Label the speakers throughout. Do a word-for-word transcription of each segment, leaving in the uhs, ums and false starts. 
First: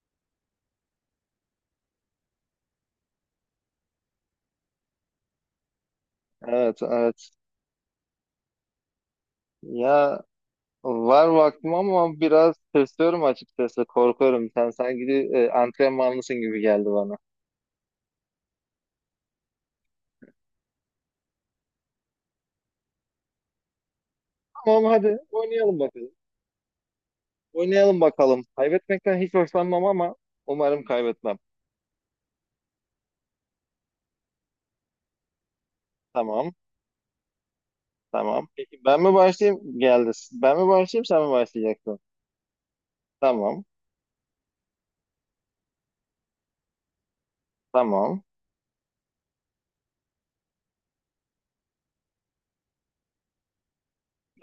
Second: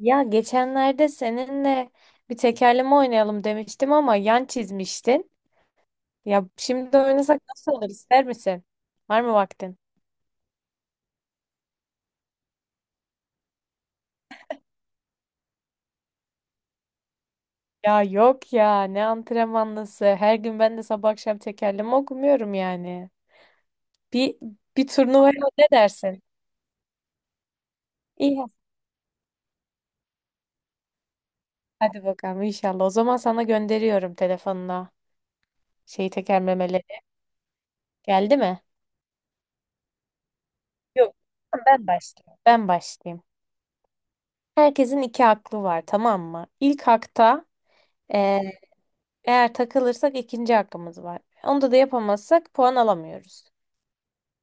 Speaker 1: Ya geçenlerde seninle bir tekerleme oynayalım demiştim ama yan çizmiştin. Ya
Speaker 2: Evet,
Speaker 1: şimdi
Speaker 2: evet.
Speaker 1: oynasak nasıl olur, ister misin? Var mı vaktin?
Speaker 2: Ya var vaktim ama biraz tırsıyorum açıkçası. Korkuyorum. Sen sanki e, antrenmanlısın gibi geldi bana.
Speaker 1: Ya yok ya, ne antrenmanlısı. Her gün ben de sabah akşam tekerleme okumuyorum yani. Bir
Speaker 2: Tamam,
Speaker 1: bir
Speaker 2: hadi
Speaker 1: turnuvaya ne
Speaker 2: oynayalım bakalım.
Speaker 1: dersin?
Speaker 2: Oynayalım
Speaker 1: İyi,
Speaker 2: bakalım. Kaybetmekten hiç hoşlanmam ama umarım kaybetmem.
Speaker 1: hadi bakalım inşallah. O zaman sana gönderiyorum telefonuna şeyi,
Speaker 2: Tamam,
Speaker 1: tekerlemeleri. Geldi
Speaker 2: tamam.
Speaker 1: mi?
Speaker 2: Peki ben mi başlayayım? Geldi. Ben mi başlayayım,
Speaker 1: Yok.
Speaker 2: sen mi
Speaker 1: Ben
Speaker 2: başlayacaksın?
Speaker 1: başlayayım. Ben başlayayım.
Speaker 2: Tamam,
Speaker 1: Herkesin iki aklı var, tamam mı? İlk hakta
Speaker 2: tamam.
Speaker 1: eğer takılırsak ikinci hakkımız var. Onda da yapamazsak puan alamıyoruz.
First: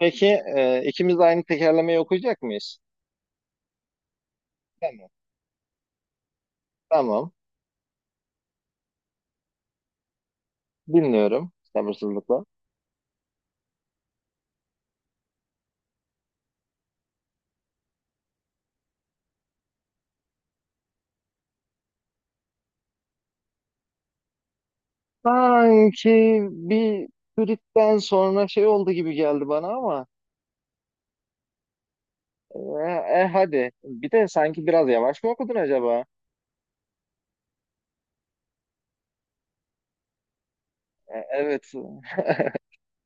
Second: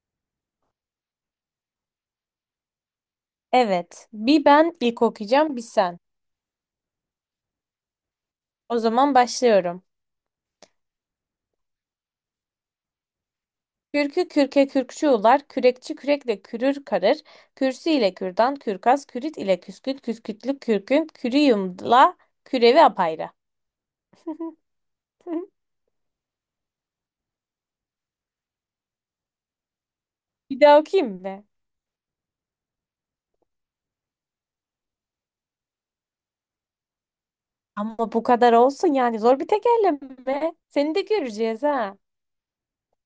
Speaker 2: Peki e, ikimiz de aynı tekerlemeyi okuyacak mıyız?
Speaker 1: Evet. Bir ben ilk
Speaker 2: Tamam,
Speaker 1: okuyacağım, bir sen.
Speaker 2: tamam.
Speaker 1: O zaman başlıyorum.
Speaker 2: Dinliyorum sabırsızlıkla.
Speaker 1: Kürkü kürke kürkçü ular, kürekçi kürekle kürür karır, kürsü ile kürdan, kürkas, kürit ile küsküt küskütlük kürkün, kürüyümla kürevi apayrı.
Speaker 2: Sanki bir Frit'ten sonra şey oldu gibi geldi bana ama
Speaker 1: Bir daha okuyayım mı?
Speaker 2: e, e, hadi. Bir de sanki biraz yavaş mı okudun acaba?
Speaker 1: Ama bu kadar olsun yani, zor bir tekerleme. Seni de
Speaker 2: E,
Speaker 1: göreceğiz
Speaker 2: evet.
Speaker 1: ha.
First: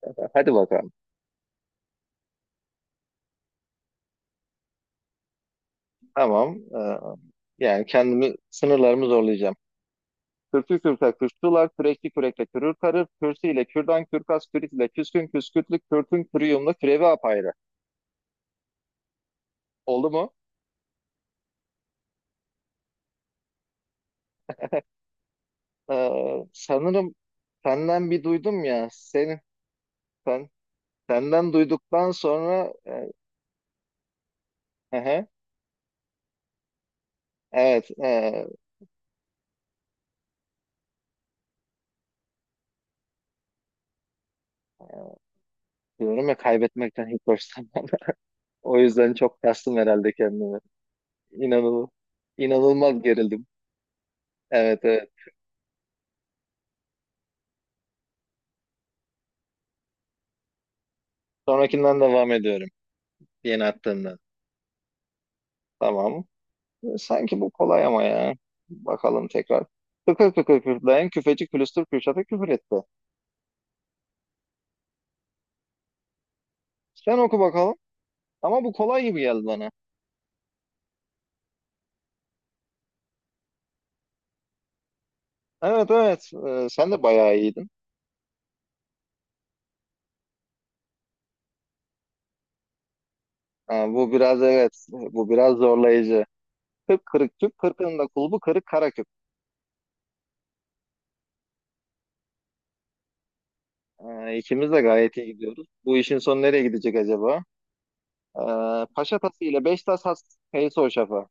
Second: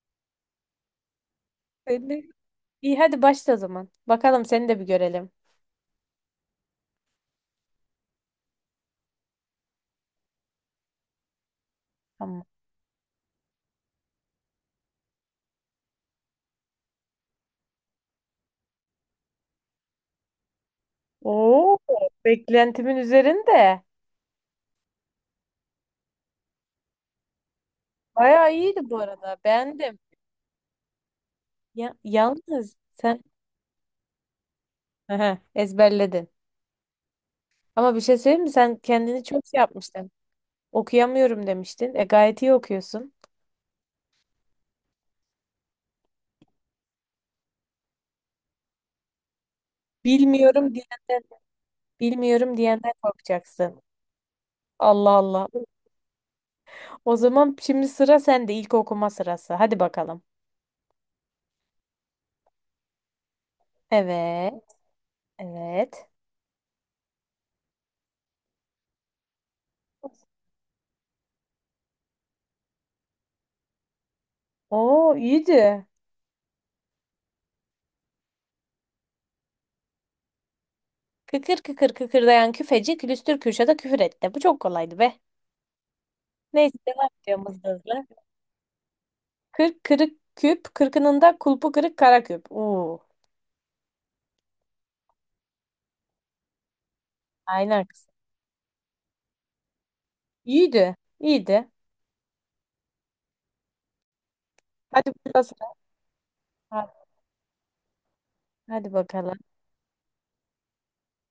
Speaker 2: Hadi bakalım.
Speaker 1: Seni de- İyi, hadi başla o zaman. Bakalım seni de bir görelim.
Speaker 2: Tamam. E, yani kendimi sınırlarımı zorlayacağım. Kürkü kürka kürkçüler, kürekli
Speaker 1: Tamam.
Speaker 2: kürekle kürür karır, kürsü ile kürdan, kürkas, kürit ile küskün, küskürtlü, kürtün, kürüyumlu, kürevi apayrı. Oldu mu?
Speaker 1: Oo, beklentimin üzerinde.
Speaker 2: E, sanırım senden bir
Speaker 1: Bayağı
Speaker 2: duydum
Speaker 1: iyiydi
Speaker 2: ya.
Speaker 1: bu arada.
Speaker 2: Senin,
Speaker 1: Beğendim.
Speaker 2: sen, senden
Speaker 1: Ya,
Speaker 2: duyduktan sonra
Speaker 1: yalnız
Speaker 2: e,
Speaker 1: sen
Speaker 2: hı hı.
Speaker 1: aha, ezberledin.
Speaker 2: Evet,
Speaker 1: Ama bir şey söyleyeyim
Speaker 2: eee,
Speaker 1: mi? Sen kendini çok şey yapmıştın. Okuyamıyorum demiştin. E, gayet iyi okuyorsun.
Speaker 2: diyorum ya kaybetmekten hiç hoşlanmam. O yüzden çok kastım herhalde kendimi.
Speaker 1: Bilmiyorum diyenden,
Speaker 2: İnanılmaz,
Speaker 1: bilmiyorum diyenden
Speaker 2: inanılmaz gerildim.
Speaker 1: korkacaksın.
Speaker 2: Evet,
Speaker 1: Allah
Speaker 2: evet.
Speaker 1: Allah. O zaman şimdi sıra sende. İlk okuma sırası. Hadi bakalım.
Speaker 2: Sonrakinden devam ediyorum. Yeni attığından.
Speaker 1: Evet. Evet.
Speaker 2: Tamam. Sanki bu kolay ama ya. Bakalım tekrar. Tıkır tıkır kürtleyen küfeci külüstür Kürşat'a küfür etti.
Speaker 1: Oo, iyiydi.
Speaker 2: Sen oku bakalım. Ama bu kolay gibi geldi bana.
Speaker 1: Kıkır kıkır kıkırdayan küfeci külüstür Kürşat'a küfür etti. Bu çok kolaydı be.
Speaker 2: Evet, evet. Eee,
Speaker 1: Neyse,
Speaker 2: sen de
Speaker 1: devam
Speaker 2: bayağı
Speaker 1: ediyorum hızlı
Speaker 2: iyiydin.
Speaker 1: hızlı. Kırk kırık küp, kırkınında kulpu kırık kara küp. Oo,
Speaker 2: Ha, bu biraz evet. Bu biraz zorlayıcı. Kırk kırık tüp,
Speaker 1: aynen
Speaker 2: kırkının da
Speaker 1: kız.
Speaker 2: kulbu kırık kara küp.
Speaker 1: İyiydi, iyiydi.
Speaker 2: Ee, ikimiz de
Speaker 1: Hadi
Speaker 2: gayet iyi
Speaker 1: burada
Speaker 2: gidiyoruz.
Speaker 1: sıra.
Speaker 2: Bu işin sonu nereye
Speaker 1: Ha,
Speaker 2: gidecek acaba? Ee,
Speaker 1: hadi
Speaker 2: Paşa
Speaker 1: bakalım.
Speaker 2: Tası ile Beşiktaş Has Kayısı Hoşaf'a.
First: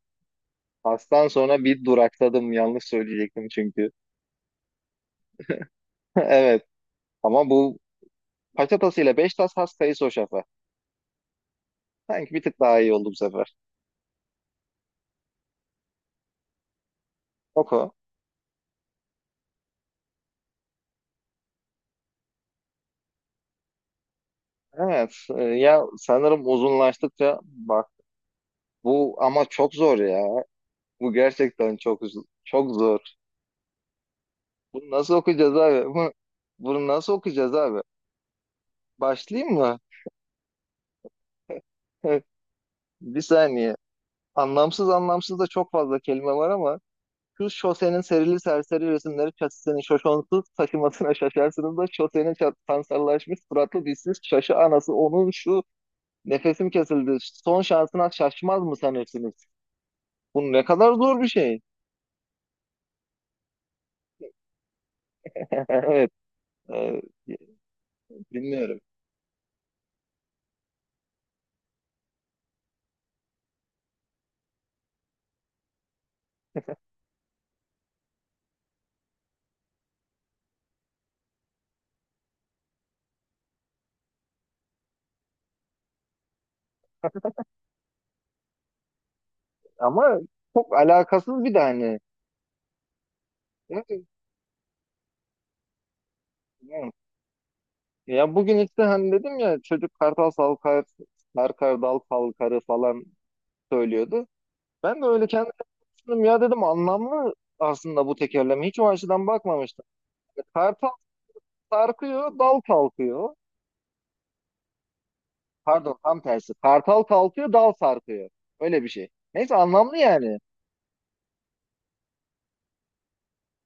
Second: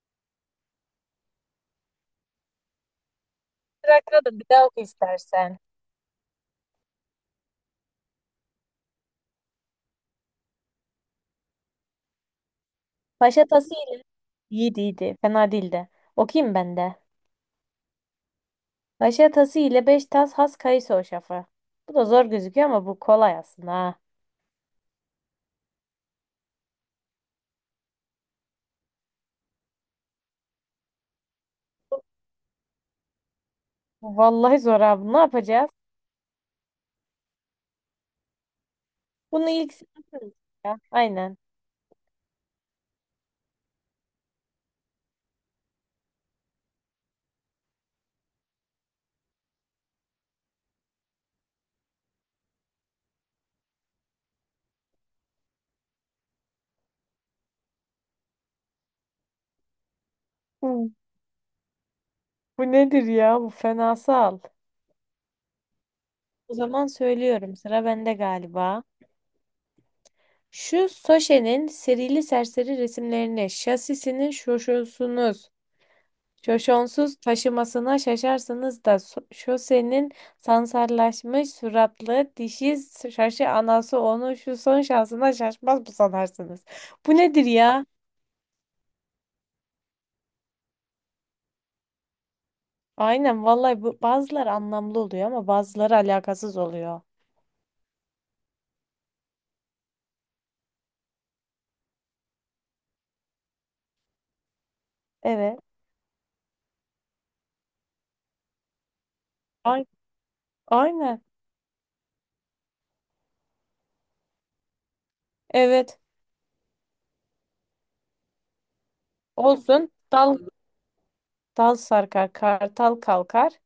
Speaker 2: Has'tan sonra bir durakladım. Yanlış söyleyecektim çünkü.
Speaker 1: Sıra da bir daha oku istersen.
Speaker 2: Evet. Ama bu Paşa Tası ile Beşiktaş Has Kayısı Hoşaf'a. Sanki bir tık daha iyi oldu bu
Speaker 1: Paşa
Speaker 2: sefer.
Speaker 1: tası ile. İyiydi, iyiydi. Fena değildi. Okuyayım ben de.
Speaker 2: Oku.
Speaker 1: Paşa tası ile beş tas has kayısı hoşafı. Bu da zor gözüküyor ama bu kolay aslında ha.
Speaker 2: Evet. Ee, ya sanırım uzunlaştıkça bak bu ama çok zor ya. Bu gerçekten çok uz- çok zor.
Speaker 1: Vallahi zor
Speaker 2: Bunu
Speaker 1: abi.
Speaker 2: nasıl
Speaker 1: Ne
Speaker 2: okuyacağız
Speaker 1: yapacağız?
Speaker 2: abi? Bu bunu nasıl okuyacağız abi?
Speaker 1: Bunu
Speaker 2: Başlayayım
Speaker 1: ilk
Speaker 2: mı?
Speaker 1: sen okursun ya. Aynen.
Speaker 2: Bir saniye. Anlamsız anlamsız da çok fazla kelime var ama şu şosenin serili serseri resimleri çatısının şoşonsuz taşımasına şaşarsınız da şosenin çat- sansarlaşmış suratlı dişsiz şaşı anası onun şu nefesim kesildi son şansına şaşmaz mı sanırsınız? Bu ne kadar
Speaker 1: Bu,
Speaker 2: zor bir şey.
Speaker 1: bu nedir ya? Bu fenasal.
Speaker 2: Evet,
Speaker 1: O zaman
Speaker 2: e,
Speaker 1: söylüyorum. Sıra bende
Speaker 2: bilmiyorum
Speaker 1: galiba. Şu Soşe'nin serili serseri resimlerini, şasisinin şoşosunuz, şoşonsuz taşımasına şaşarsınız da so- şosenin sansarlaşmış suratlı dişi şaşı anası onu şu son şansına şaşmaz mı sanarsınız? Bu nedir ya?
Speaker 2: ama çok alakasız bir de hani.
Speaker 1: Aynen vallahi, bu
Speaker 2: Evet,
Speaker 1: bazıları anlamlı oluyor ama bazıları alakasız
Speaker 2: evet.
Speaker 1: oluyor.
Speaker 2: Ya bugün işte hani dedim ya çocuk kartal salkar, sarkar dal falkarı falan söylüyordu. Ben de öyle kendime
Speaker 1: Evet.
Speaker 2: düşündüm ya, dedim anlamlı aslında bu tekerleme. Hiç o açıdan bakmamıştım.
Speaker 1: Ay-
Speaker 2: Kartal
Speaker 1: aynen.
Speaker 2: sarkıyor, dal kalkıyor. Pardon
Speaker 1: Evet.
Speaker 2: tam tersi. Kartal kalkıyor, dal sarkıyor. Öyle bir şey. Neyse,
Speaker 1: Olsun.
Speaker 2: anlamlı
Speaker 1: Dal
Speaker 2: yani.
Speaker 1: dal sarkar, kartal kalkar.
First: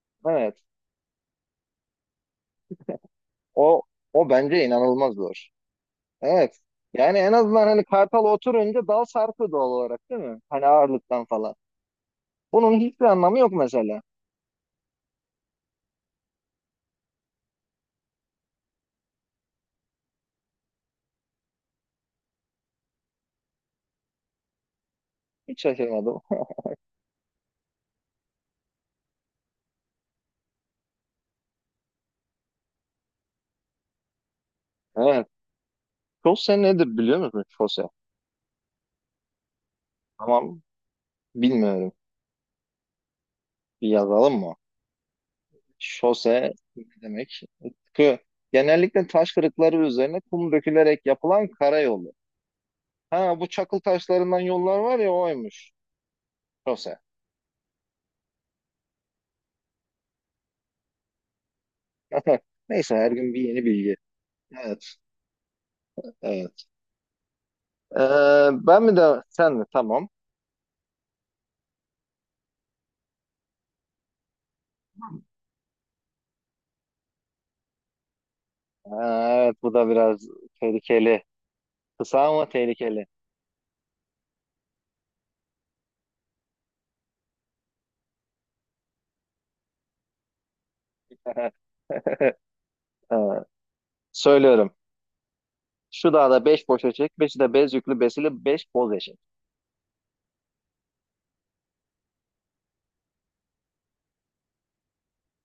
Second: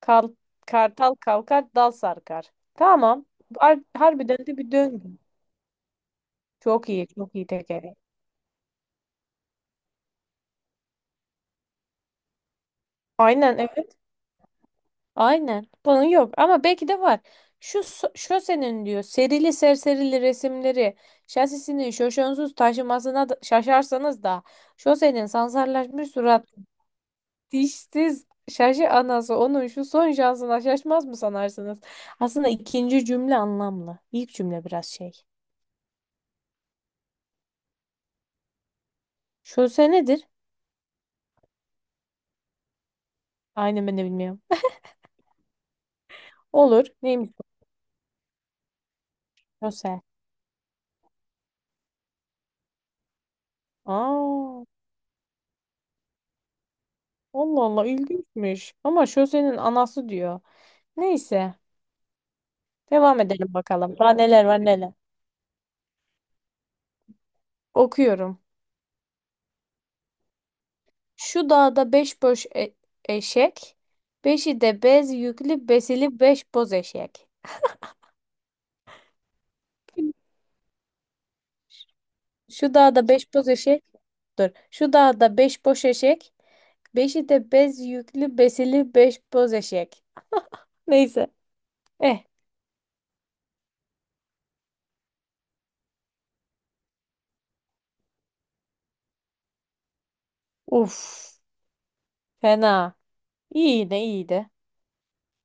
Speaker 1: Kal-
Speaker 2: Evet.
Speaker 1: kartal kalkar, dal sarkar. Tamam.
Speaker 2: O
Speaker 1: Har-
Speaker 2: o
Speaker 1: Harbiden de
Speaker 2: bence
Speaker 1: bir döngü.
Speaker 2: inanılmaz zor. Evet.
Speaker 1: Çok iyi,
Speaker 2: Yani en
Speaker 1: çok iyi
Speaker 2: azından hani
Speaker 1: tekeri.
Speaker 2: kartal oturunca dal sarkıyor doğal olarak değil mi? Hani ağırlıktan falan. Bunun hiçbir anlamı yok
Speaker 1: Aynen evet.
Speaker 2: mesela.
Speaker 1: Aynen. Bunun yok ama belki de var. Şu so- şosenin diyor serili serserili resimleri şasisini şoşonsuz taşımasına da- şaşarsanız da şosenin
Speaker 2: Hiç
Speaker 1: sansarlaşmış
Speaker 2: şaşırmadım.
Speaker 1: surat dişsiz şaşı anası onun şu son şansına şaşmaz mı sanarsınız? Aslında ikinci cümle anlamlı. İlk cümle biraz şey.
Speaker 2: Evet. Chose nedir biliyor musun? Chose.
Speaker 1: Şose nedir?
Speaker 2: Tamam. Bilmiyorum.
Speaker 1: Aynen,
Speaker 2: Bir
Speaker 1: ben de
Speaker 2: yazalım
Speaker 1: bilmiyorum.
Speaker 2: mı? Şose ne
Speaker 1: Olur. Neymiş
Speaker 2: demek?
Speaker 1: bu
Speaker 2: Kı. Genellikle taş kırıkları
Speaker 1: şose?
Speaker 2: üzerine kum dökülerek yapılan karayolu. Ha, bu çakıl taşlarından
Speaker 1: Aa,
Speaker 2: yollar var ya, oymuş. Şose.
Speaker 1: Allah Allah, ilginçmiş. Ama şosenin anası diyor. Neyse.
Speaker 2: Neyse, her
Speaker 1: Devam
Speaker 2: gün bir
Speaker 1: edelim
Speaker 2: yeni bilgi.
Speaker 1: bakalım. Daha neler var
Speaker 2: Evet,
Speaker 1: neler.
Speaker 2: evet.
Speaker 1: Okuyorum.
Speaker 2: Ee, ben mi de sen mi? Tamam.
Speaker 1: Şu dağda beş boş e- eşek. Beşi de bez yüklü besili beş boz eşek.
Speaker 2: Ee, evet, bu da biraz tehlikeli. Kısa ama
Speaker 1: Şu
Speaker 2: tehlikeli.
Speaker 1: dağda beş boz eşek. Dur. Şu dağda beş boş eşek. Beşi de bez yüklü besili beş boz eşek. Neyse. Eh.
Speaker 2: Ee, söylüyorum. Şu dağda beş boş eşek, beşi de bez yüklü, besili beş boz eşek.
Speaker 1: Uf. Fena. İyiydi iyiydi.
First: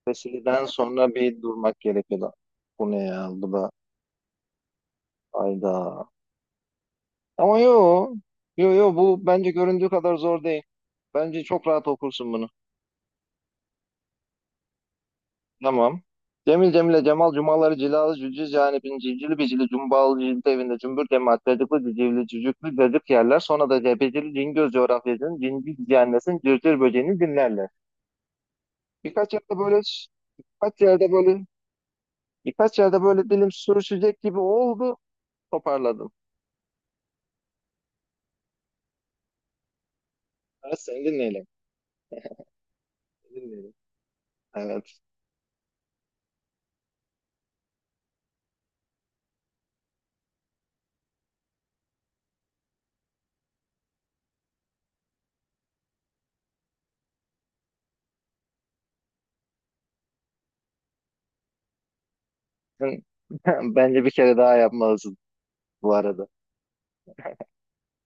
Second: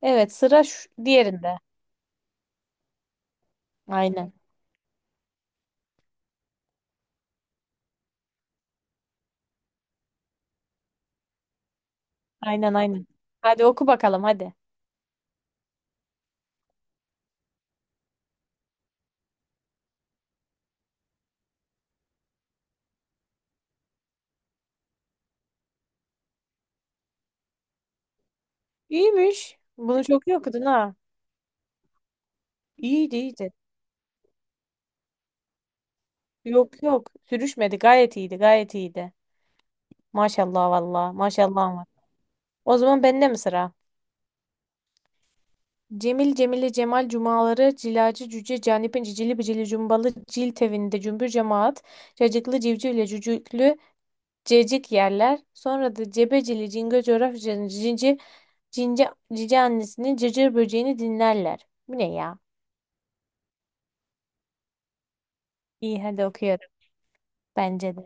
Speaker 1: Evet, sıra
Speaker 2: Besiliden
Speaker 1: şu,
Speaker 2: sonra bir
Speaker 1: diğerinde.
Speaker 2: durmak gerekiyor da. Bu ne ya? Bu da
Speaker 1: Aynen.
Speaker 2: ayda. Ama yo, yo yo bu bence göründüğü kadar zor değil. Bence çok rahat okursun bunu.
Speaker 1: Aynen aynen. Hadi oku bakalım hadi.
Speaker 2: Tamam. Cemil Cemile Cemal Cumaları Cilalı Cücüz yani bin civcili bicili cumbalı cildi evinde cümbür cemaat cacıklı cicivli cücüklü cacık yerler, sonra da cebecili cingöz coğrafyacının cinci cihannesin cırcır böceğini dinlerler. Birkaç yerde
Speaker 1: İyiymiş.
Speaker 2: böyle
Speaker 1: Bunu çok iyi okudun
Speaker 2: birkaç
Speaker 1: ha.
Speaker 2: yerde böyle birkaç yerde
Speaker 1: İyiydi
Speaker 2: böyle dilim
Speaker 1: iyiydi.
Speaker 2: sürüşecek gibi oldu, toparladım.
Speaker 1: Yok yok. Sürüşmedi. Gayet iyiydi. Gayet iyiydi. Maşallah
Speaker 2: Evet, seni
Speaker 1: valla.
Speaker 2: dinleyelim.
Speaker 1: Maşallah var. O zaman bende mi sıra?
Speaker 2: Dinleyelim. Evet.
Speaker 1: Cemil Cemile Cemal Cumaları Cilacı Cüce Canip'in cicili bicili cumbalı cil tevinde cümbür cemaat cacıklı civcivle cücüklü cecik yerler, sonra da cebecili Cingöz coğrafyacının cinci cince, cici annesinin cırcır böceğini dinlerler. Bu ne ya?
Speaker 2: Sen- Bence bir kere daha yapmalısın bu
Speaker 1: İyi, hadi
Speaker 2: arada.
Speaker 1: okuyorum. Bence de.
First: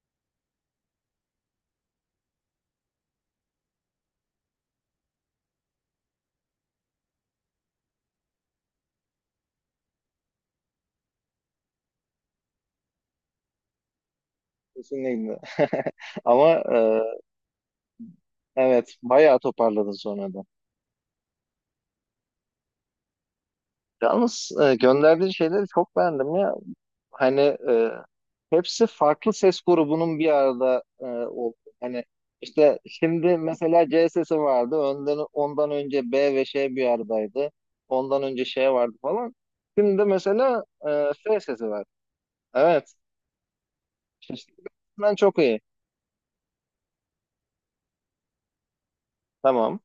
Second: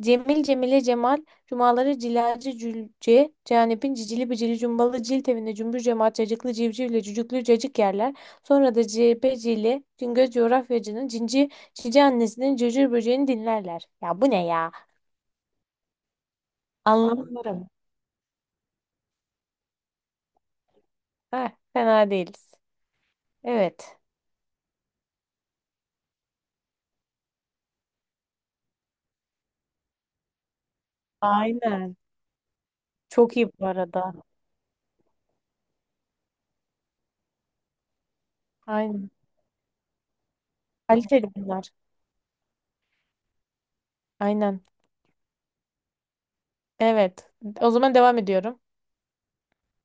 Speaker 1: Cemil Cemile Cemal Cumaları Cilacı Cülce Canip'in cicili bicili cumbalı cilt evinde cümbür cemaat cacıklı civcivle cücüklü cacık yerler. Sonra da cebecili Cingöz coğrafyacının cinci cici annesinin cırcır böceğini dinlerler. Ya bu ne ya?
Speaker 2: Kesinlikle. Ama e,
Speaker 1: Anlamıyorum.
Speaker 2: evet, bayağı toparladın sonra da.
Speaker 1: Heh, fena değiliz. Evet.
Speaker 2: Yalnız e, gönderdiğin şeyleri çok beğendim ya. Hani e, hepsi farklı ses grubunun bir arada e, oldu.
Speaker 1: Aynen.
Speaker 2: Hani işte
Speaker 1: Çok
Speaker 2: şimdi
Speaker 1: iyi bu
Speaker 2: mesela C
Speaker 1: arada.
Speaker 2: sesi vardı. Önden, ondan önce B ve Ş bir aradaydı. Ondan önce Ş vardı
Speaker 1: Aynen.
Speaker 2: falan. Şimdi de mesela e,
Speaker 1: Kaliteli
Speaker 2: F sesi
Speaker 1: bunlar.
Speaker 2: var. Evet.
Speaker 1: Aynen.
Speaker 2: Ben çok iyi.
Speaker 1: Evet. O zaman devam ediyorum.
Speaker 2: Tamam.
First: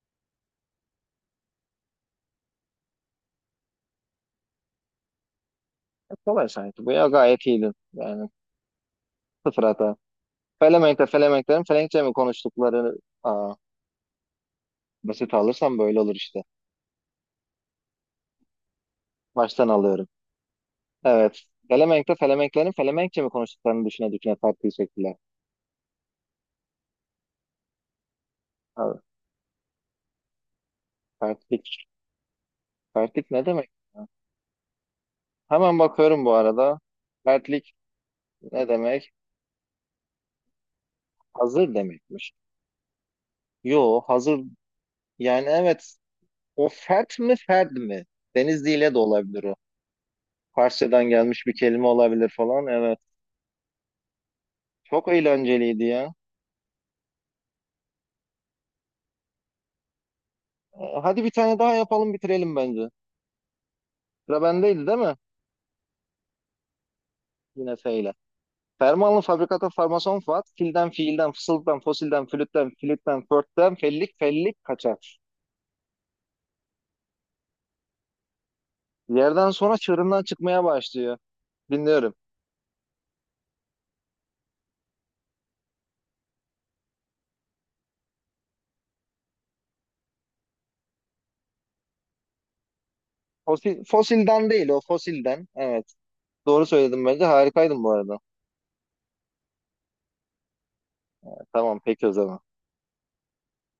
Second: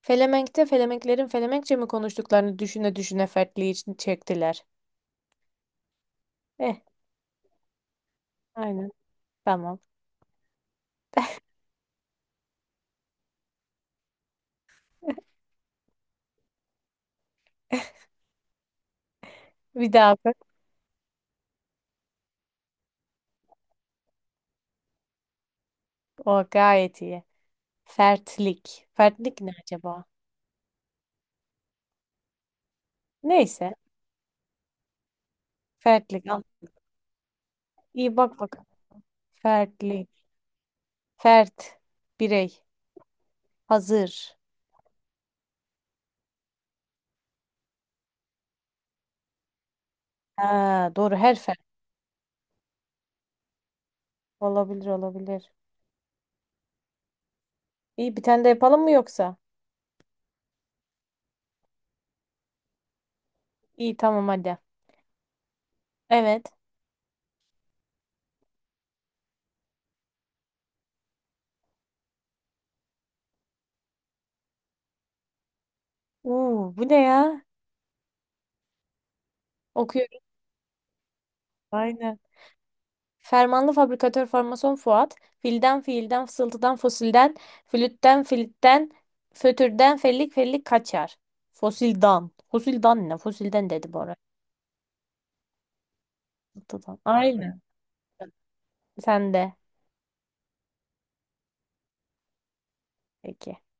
Speaker 1: Felemenk'te Felemenklerin Felemenkçe mi konuştuklarını düşüne düşüne fertliği için çektiler.
Speaker 2: E, kolay
Speaker 1: Eh,
Speaker 2: sanki. Bu ya, gayet iyiydin. Yani
Speaker 1: aynen.
Speaker 2: sıfır
Speaker 1: Tamam.
Speaker 2: hata. Felemenk'te Felemenklerin Felenkçe mi konuştukları, aa, basit alırsam böyle olur işte. Baştan
Speaker 1: Bir
Speaker 2: alıyorum.
Speaker 1: daha bak.
Speaker 2: Evet. Felemenk'te Felemenklerin Felemenkçe mi konuştuklarını düşüne düşüne tartıyı çektiler.
Speaker 1: O gayet iyi. Fertlik.
Speaker 2: Abi,
Speaker 1: Fertlik ne acaba?
Speaker 2: Fertlik. Fertlik ne demek
Speaker 1: Neyse.
Speaker 2: ya? Hemen bakıyorum
Speaker 1: Fertlik.
Speaker 2: bu
Speaker 1: Al.
Speaker 2: arada. Fertlik
Speaker 1: İyi, bak bak.
Speaker 2: ne demek?
Speaker 1: Fertlik.
Speaker 2: Hazır
Speaker 1: Fert.
Speaker 2: demekmiş.
Speaker 1: Birey.
Speaker 2: Yo,
Speaker 1: Hazır.
Speaker 2: hazır yani, evet. O fert mi, ferd mi? Denizli ile de olabilir o.
Speaker 1: Ha,
Speaker 2: Farsçadan
Speaker 1: doğru. Her
Speaker 2: gelmiş bir
Speaker 1: fert.
Speaker 2: kelime olabilir falan. Evet.
Speaker 1: Olabilir
Speaker 2: Çok
Speaker 1: olabilir.
Speaker 2: eğlenceliydi ya.
Speaker 1: İyi, bir tane de yapalım mı yoksa?
Speaker 2: Ee, Hadi bir tane daha yapalım, bitirelim bence.
Speaker 1: İyi tamam,
Speaker 2: Sıra
Speaker 1: hadi.
Speaker 2: bendeydi değil mi?
Speaker 1: Evet.
Speaker 2: Yine F ile. Fermanlı fabrikata farmason Fuat, filden fiilden, fısıldan, fosilden, flütten, flütten, förtten, fellik, fellik kaçar.
Speaker 1: Uu, bu ne ya?
Speaker 2: Yerden sonra
Speaker 1: Okuyorum.
Speaker 2: çığırından çıkmaya başlıyor. Dinliyorum.
Speaker 1: Aynen. Fermanlı fabrikatör formason Fuat, filden fiilden, fısıltıdan fosilden, flütten filitten, fötürden fellik fellik kaçar. Fosildan. Fosildan ne? Fosilden
Speaker 2: Fosil,
Speaker 1: dedi bu arada.
Speaker 2: fosilden değil o, fosilden. Evet. Doğru
Speaker 1: Fısıltıdan.
Speaker 2: söyledim bence.
Speaker 1: Aynen.
Speaker 2: Harikaydın bu arada.
Speaker 1: Sen de.
Speaker 2: Tamam, peki o zaman.
Speaker 1: Peki.